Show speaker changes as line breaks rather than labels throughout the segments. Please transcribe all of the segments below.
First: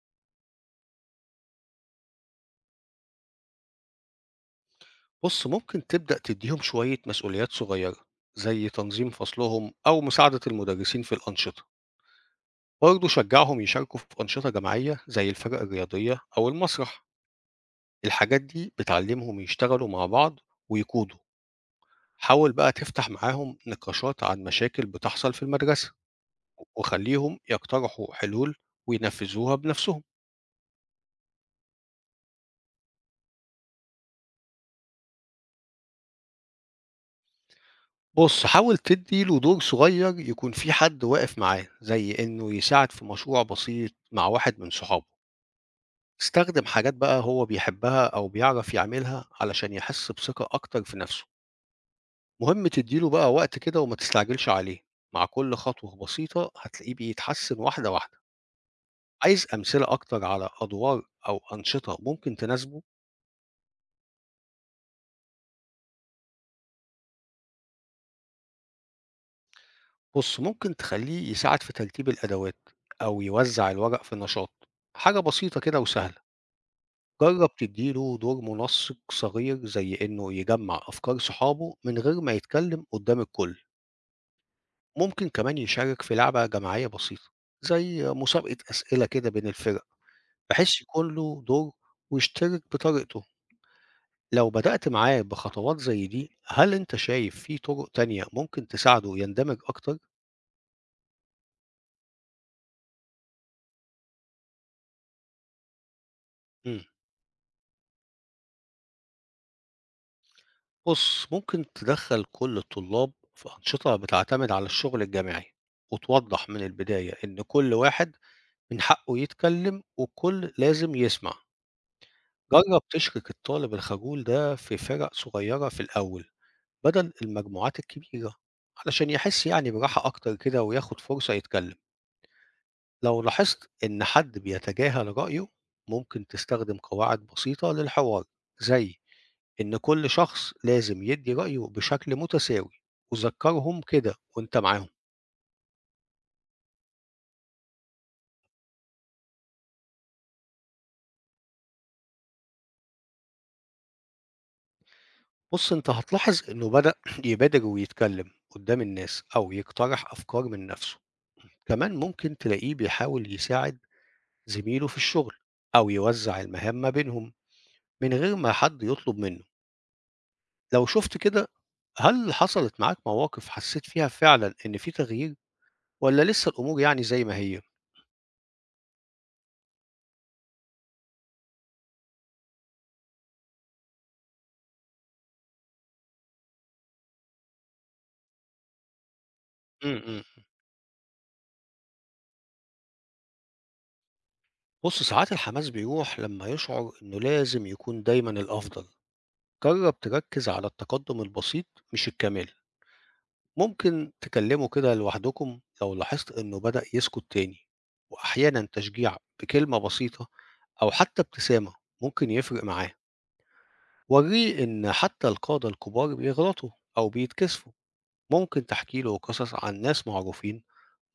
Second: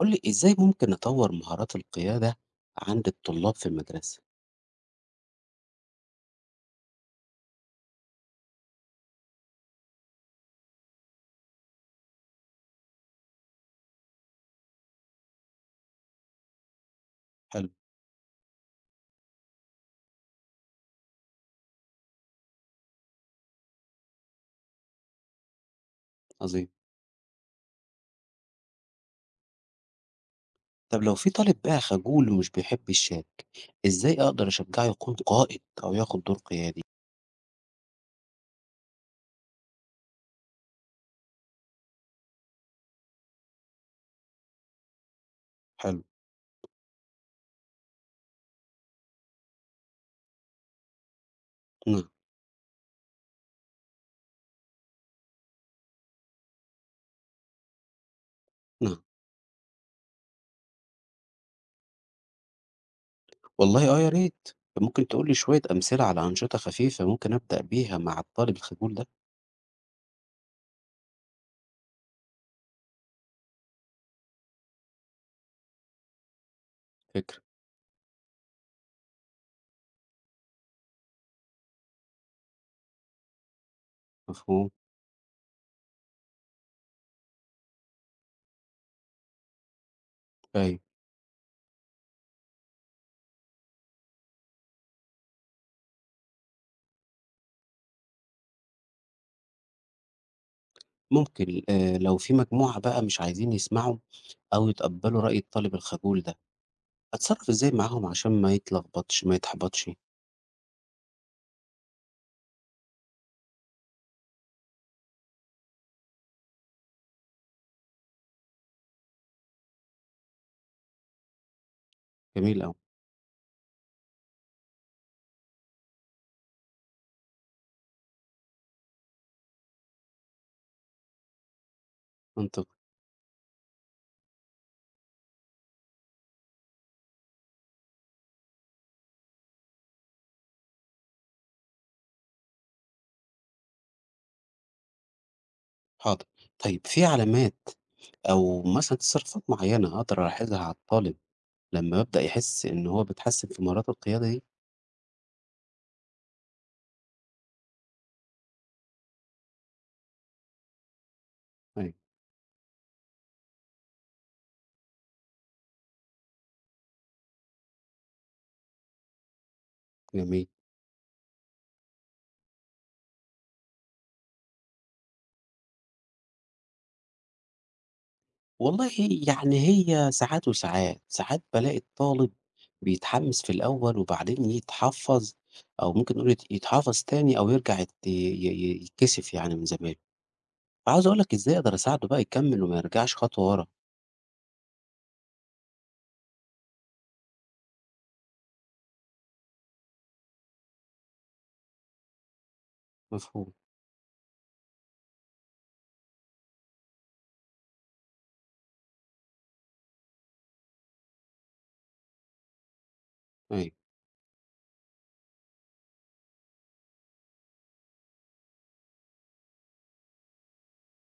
قُل لي إزاي ممكن نطوّر مهارات القيادة عند الطلاب في المدرسة؟
بص ممكن تبدأ تديهم شوية مسؤوليات صغيرة زي تنظيم فصلهم أو مساعدة المدرسين في الأنشطة. برضه شجعهم يشاركوا في أنشطة جماعية زي الفرق الرياضية أو المسرح.
حلو،
الحاجات دي بتعلمهم يشتغلوا مع بعض ويقودوا. حاول بقى تفتح معاهم نقاشات عن مشاكل بتحصل في المدرسة
عظيم.
وخليهم يقترحوا حلول وينفذوها بنفسهم.
طب لو في طالب بقى خجول ومش بيحب يشارك، إزاي أقدر أشجّعه يكون قائد أو ياخد دور قيادي؟
بص حاول تدي له دور صغير يكون في حد واقف معاه، زي إنه يساعد في مشروع بسيط مع واحد من صحابه.
حلو،
استخدم حاجات بقى هو بيحبها أو بيعرف يعملها علشان يحس بثقة أكتر في نفسه.
نعم،
مهم تديله بقى وقت كده وما تستعجلش عليه. مع كل خطوة بسيطة هتلاقيه بيتحسن واحدة واحدة.
نعم.
عايز أمثلة أكتر على أدوار أو أنشطة ممكن تناسبه.
والله آه يا ريت، ممكن تقول لي شوية أمثلة على أنشطة خفيفة ممكن أبدأ بيها مع الطالب الخجول ده؟
بص ممكن تخليه يساعد في ترتيب الأدوات أو يوزع الورق في نشاط، حاجة بسيطة كده وسهلة.
فكرة،
جرب تديله دور منسق صغير، زي إنه يجمع أفكار صحابه من غير ما يتكلم قدام الكل.
مفهوم،
ممكن كمان يشارك في لعبة جماعية بسيطة زي مسابقة أسئلة كده بين الفرق،
أيوه.
بحيث يكون له دور ويشترك بطريقته. لو بدأت معاه بخطوات زي دي، هل أنت شايف في طرق تانية ممكن تساعده يندمج أكتر؟
ممكن لو في مجموعة بقى مش عايزين يسمعوا أو يتقبّلوا رأي الطالب الخجول ده،
مم.
أتصرّف إزاي معاهم عشان ما يتلخبطش ما يتحبطش؟
بص ممكن تدخل كل الطلاب في أنشطة بتعتمد على الشغل الجماعي، وتوضح من البداية إن كل واحد من حقه يتكلم والكل لازم يسمع.
جميل أوي.
جرب تشرك الطالب الخجول ده في فرق صغيرة في الأول بدل المجموعات الكبيرة، علشان يحس يعني براحة أكتر كده وياخد فرصة يتكلم.
منطقي،
لو لاحظت إن حد بيتجاهل رأيه، ممكن تستخدم قواعد بسيطة للحوار، زي إن كل شخص لازم يدي رأيه بشكل متساوي، وذكرهم كده وإنت معاهم.
حاضر. طيب في علامات أو مثلًا تصرفات معيّنة أقدر ألاحظها على الطالب لمّا يبدأ يحس إن هو بيتحسن في مهارات القيادة دي؟
بص إنت هتلاحظ إنه بدأ يبادر ويتكلم قدام الناس أو يقترح أفكار من نفسه.
أيوه،
كمان ممكن تلاقيه بيحاول يساعد زميله في الشغل أو يوزع المهام ما بينهم من غير ما حد يطلب منه.
جميل.
لو شُفت كده، هل حصلت معاك مواقف حسّيت فيها فعلًا إن في تغيير والّا لسه الأمور يعني زي ما هي؟
والله يعني هي ساعات وساعات، ساعات بالاقي الطالب بيتحمس في الأول وبعدين يتحفّظ أو ممكن نقول يتحفّظ تاني أو يرجع يت ي ي يتكسف يعني من
إمم،
زمايله.
إمم.
فعاوز أقول لك إزاي أقدر أساعده بقى يكمّل وما يرجعش خطوة ورا.
بُص، ساعات الحماس بيروح لمّا يشعر إنه لازم يكون دايمًا الأفضل. جرّب تركّز على التقدُّم البسيط، مش الكمال.
مفهوم،
ممكن تكلّمه كده لوحدكم لو لاحظت إنه بدأ يسكت تاني. وأحيانًا تشجيع بكلمة بسيطة أو حتّى ابتسامة ممكن يفرق معاه.
أيوه.
وريه إن حتى القادة الكبار بيغلطوا أو بيتكسفوا. ممكن تحكي له قصص عن ناس معروفين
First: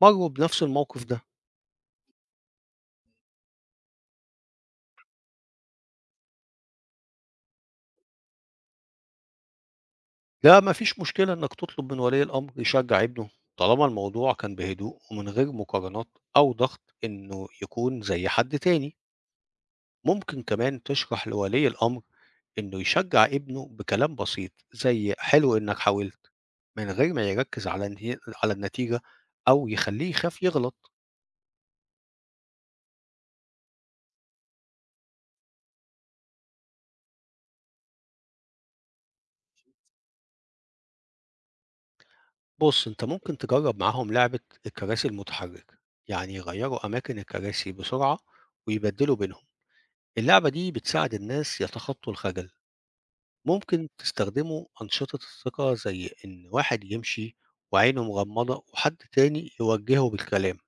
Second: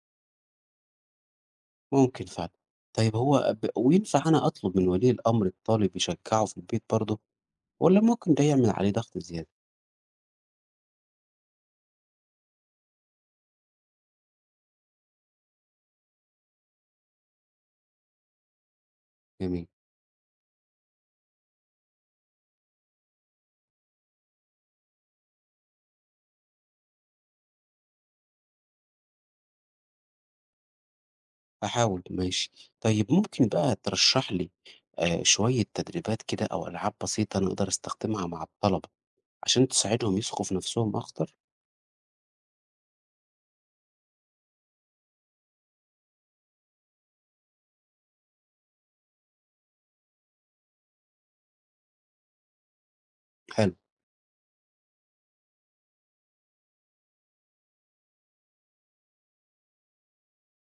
مروا بنفس الموقف ده.
ممكن فعلًا. طيب هو وينفع أنا أطلب من ولي الأمر الطالب يشجّعه في البيت برضه والّا ممكن ده يعمل عليه ضغط زيادة؟
لا، مفيش مشكلة إنك تطلب من ولي الأمر يشجع ابنه، طالما الموضوع كان بهدوء ومن غير مقارنات أو ضغط إنه يكون زي حد تاني.
جميل،
ممكن كمان تشرح لولي الأمر إنه يشجع ابنه بكلام بسيط زي حلو إنك حاولت، من غير ما يركز على النتيجة أو يخليه يخاف يغلط.
هاحاول ماشي. طيب ممكن بقى ترشّح لي شوية تدريبات كده أو ألعاب بسيطة أنا أقدر أستخدمها مع الطلبة عشان تساعدهم يثقوا في نَفْسهم أكتر؟
بُص، أنت ممكن تجرّب معاهم لعبة الكراسي المتحركة، يعني يغيّروا أماكن الكراسي بسرعة ويبدّلوا بينهم. اللعبة دي بتساعد الناس يتخطّوا الخجل.
حلو،
ممكن تستخدموا أنشطة الثقة، زي إن واحد يمشي وعينه مغمضة وحد تاني يوجّهه بالكلام.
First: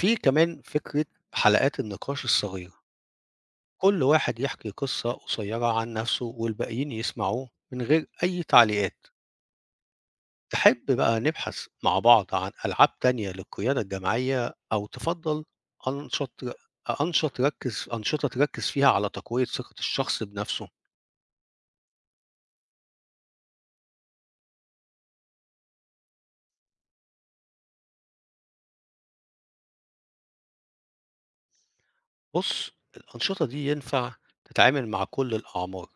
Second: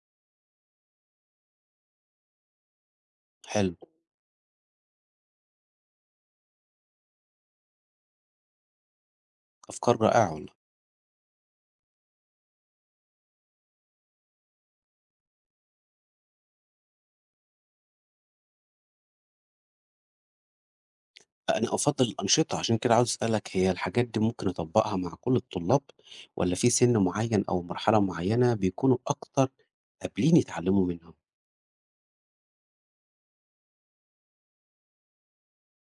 في كمان فكرة حلقات النقاش الصغيرة،
حلو،
كل واحد يحكي قصة قصيّرة عن نَفْسه والباقيين يسمعوه من غير أي تعليقات.
أفكار رائعة والله.
تحب بقى نبحث مع بعض عن ألعاب تانية للقيادة الجماعية، أو تفضل أنشط أنشطة تركز فيها على تقوية ثقة الشخص بنفسه؟
أنا أفضّل الأنشطة، عشان كده عاوز أسألك هي الحاجات دي ممكن أطبّقها مع كل الطلاب والّا في سِن معيّن أو مرحلة معيّنة بيكونوا أكتر قابلين يتعلّموا منها؟
بُص، الأنشطة دي ينفع تتعامل مع كل الأعمار،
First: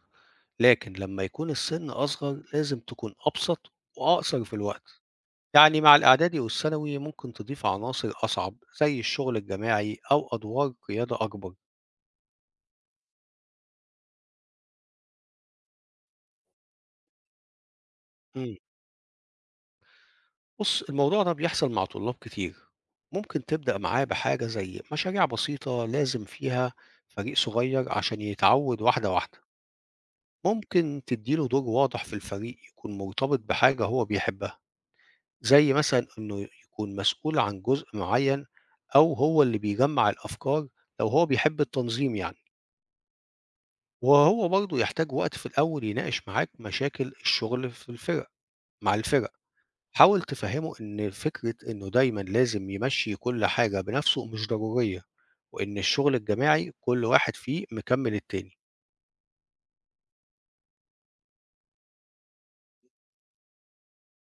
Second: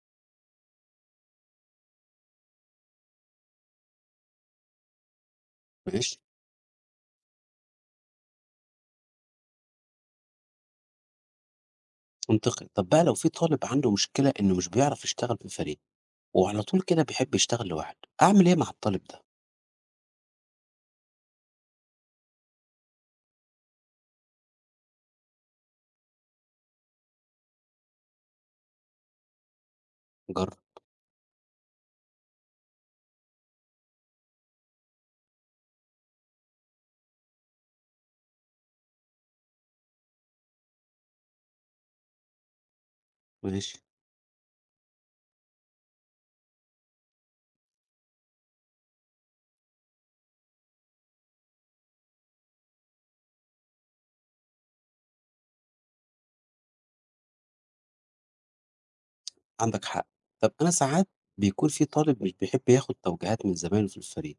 لكن لمّا يكون السن أصغر لازم تكون أبسط وأقصر في الوقت، يعني مع
ماشي،
الإعدادي والثانوي ممكن تضيف عناصر أصعب زي الشغل الجماعي أو أدوار قيادة أكبر.
منطقي. طب بقى لو في طالب عنده مشكلة إنه مش بيعرف يشتغل في فريق وعلى طول كده بيحب يشتغل لوحده، أعمل إيه
إمم.
مع الطالب ده؟
بُص، الموضوع ده بيحصل مع طلاب كتير. ممكن تبدأ معاه بحاجة زي مشاريع بسيطة لازم فيها فريق صغير عشان يتعود واحدة واحدة.
جرب
ممكن تدّي له دور واضح في الفريق يكون مرتبط بحاجة هو بيحبها، زي مثلًا إنه يكون مسؤول عن جزء معين أو هو اللي بيجمّع الأفكار لو هو بيحب التنظيم يعني.
ماشي،
وهو برضه يحتاج وقت في الأول يناقش معاك مشاكل الشغل في الفرق مع الفرق. حاول تفهمه إن فكرة إنه دايمًا لازم يمشّي كل حاجة بنفسه مش ضرورية، وإن الشغل الجماعي كل واحد فيه مكمّل التاني.
عندك حق. طب أنا ساعات بيكون في طالب مش بيحب ياخد توجيهات من زمايله في الفريق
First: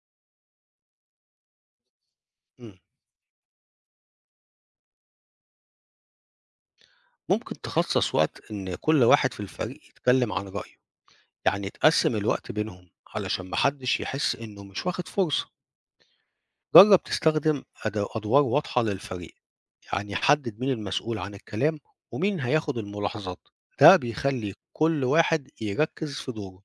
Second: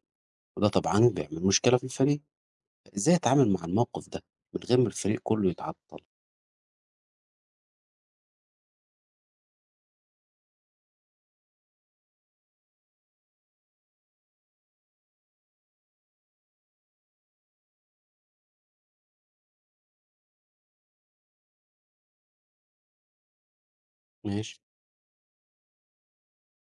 وده طبعا بيعمل مشكلة في الفريق،
إمم.
إزاي أتعامل مع الموقف ده من غير ما الفريق كله يتعطل؟
ممكن تخصّص وقت إن كل واحد في الفريق يتكلم عن رأيه، يعني تقسّم الوقت بينهم علشان ما حدش يحس إنه مش واخد فرصة. جرّب تستخدم أدوار واضحة للفريق، يعني حدد مين المسؤول عن الكلام ومين هياخد الملاحظات، ده بيخلّي
ماشي،
كل واحد يركّز في دوره.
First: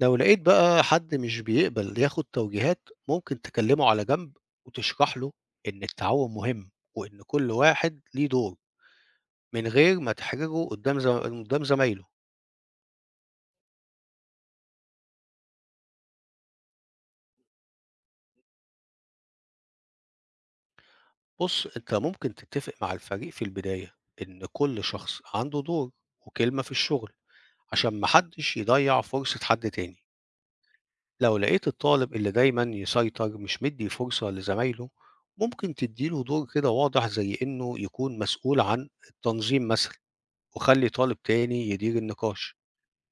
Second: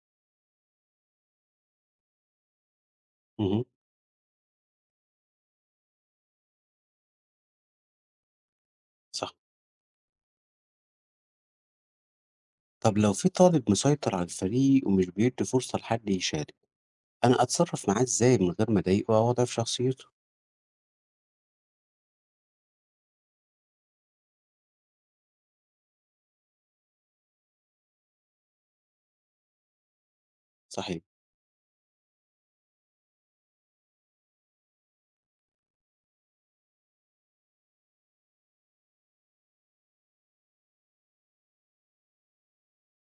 لو لقيت بقى حد مش بيقبل ياخد توجيهات، ممكن
اهم،
تكلمه على جنب وتشرح له إن التعاون مهم وإن كل واحد ليه دور،
صح.
من غير ما تحرجه قدام زمايله.
طب لو في طالب مسيطر على الفريق ومش بيدي فرصة لحد يشارك، أنا أتصرف معاه إزاي من غير ما أضايقه أو أضعف شخصيته؟
بص أنت ممكن تتفق مع الفريق في البداية إن كل شخص عنده دور وكلمة في الشغل، عشان محدش يضيع فرصة حد تاني.
صحيح،
لو لقيت الطالب اللي دايما يسيطر مش مدي فرصة لزمايله، ممكن تديله دور كده واضح زي إنه يكون مسؤول عن التنظيم مثلا، وخلّي طالب تاني يدير النقاش.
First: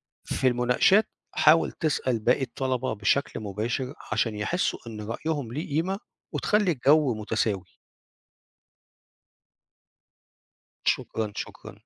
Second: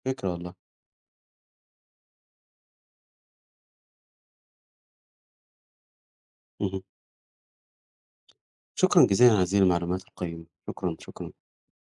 فكرة
في
والله.
المناقشات حاول تسأل باقي الطلبة بشكل مباشر عشان يحسّوا إن رأيهم ليه قيمة وتخلّي
اهم.
الجو متساوي.
شكرًا جزيلًا على هذه المعلومات القيمة، شكرًا،
شكرًا،
شكرًا.
شكرًا.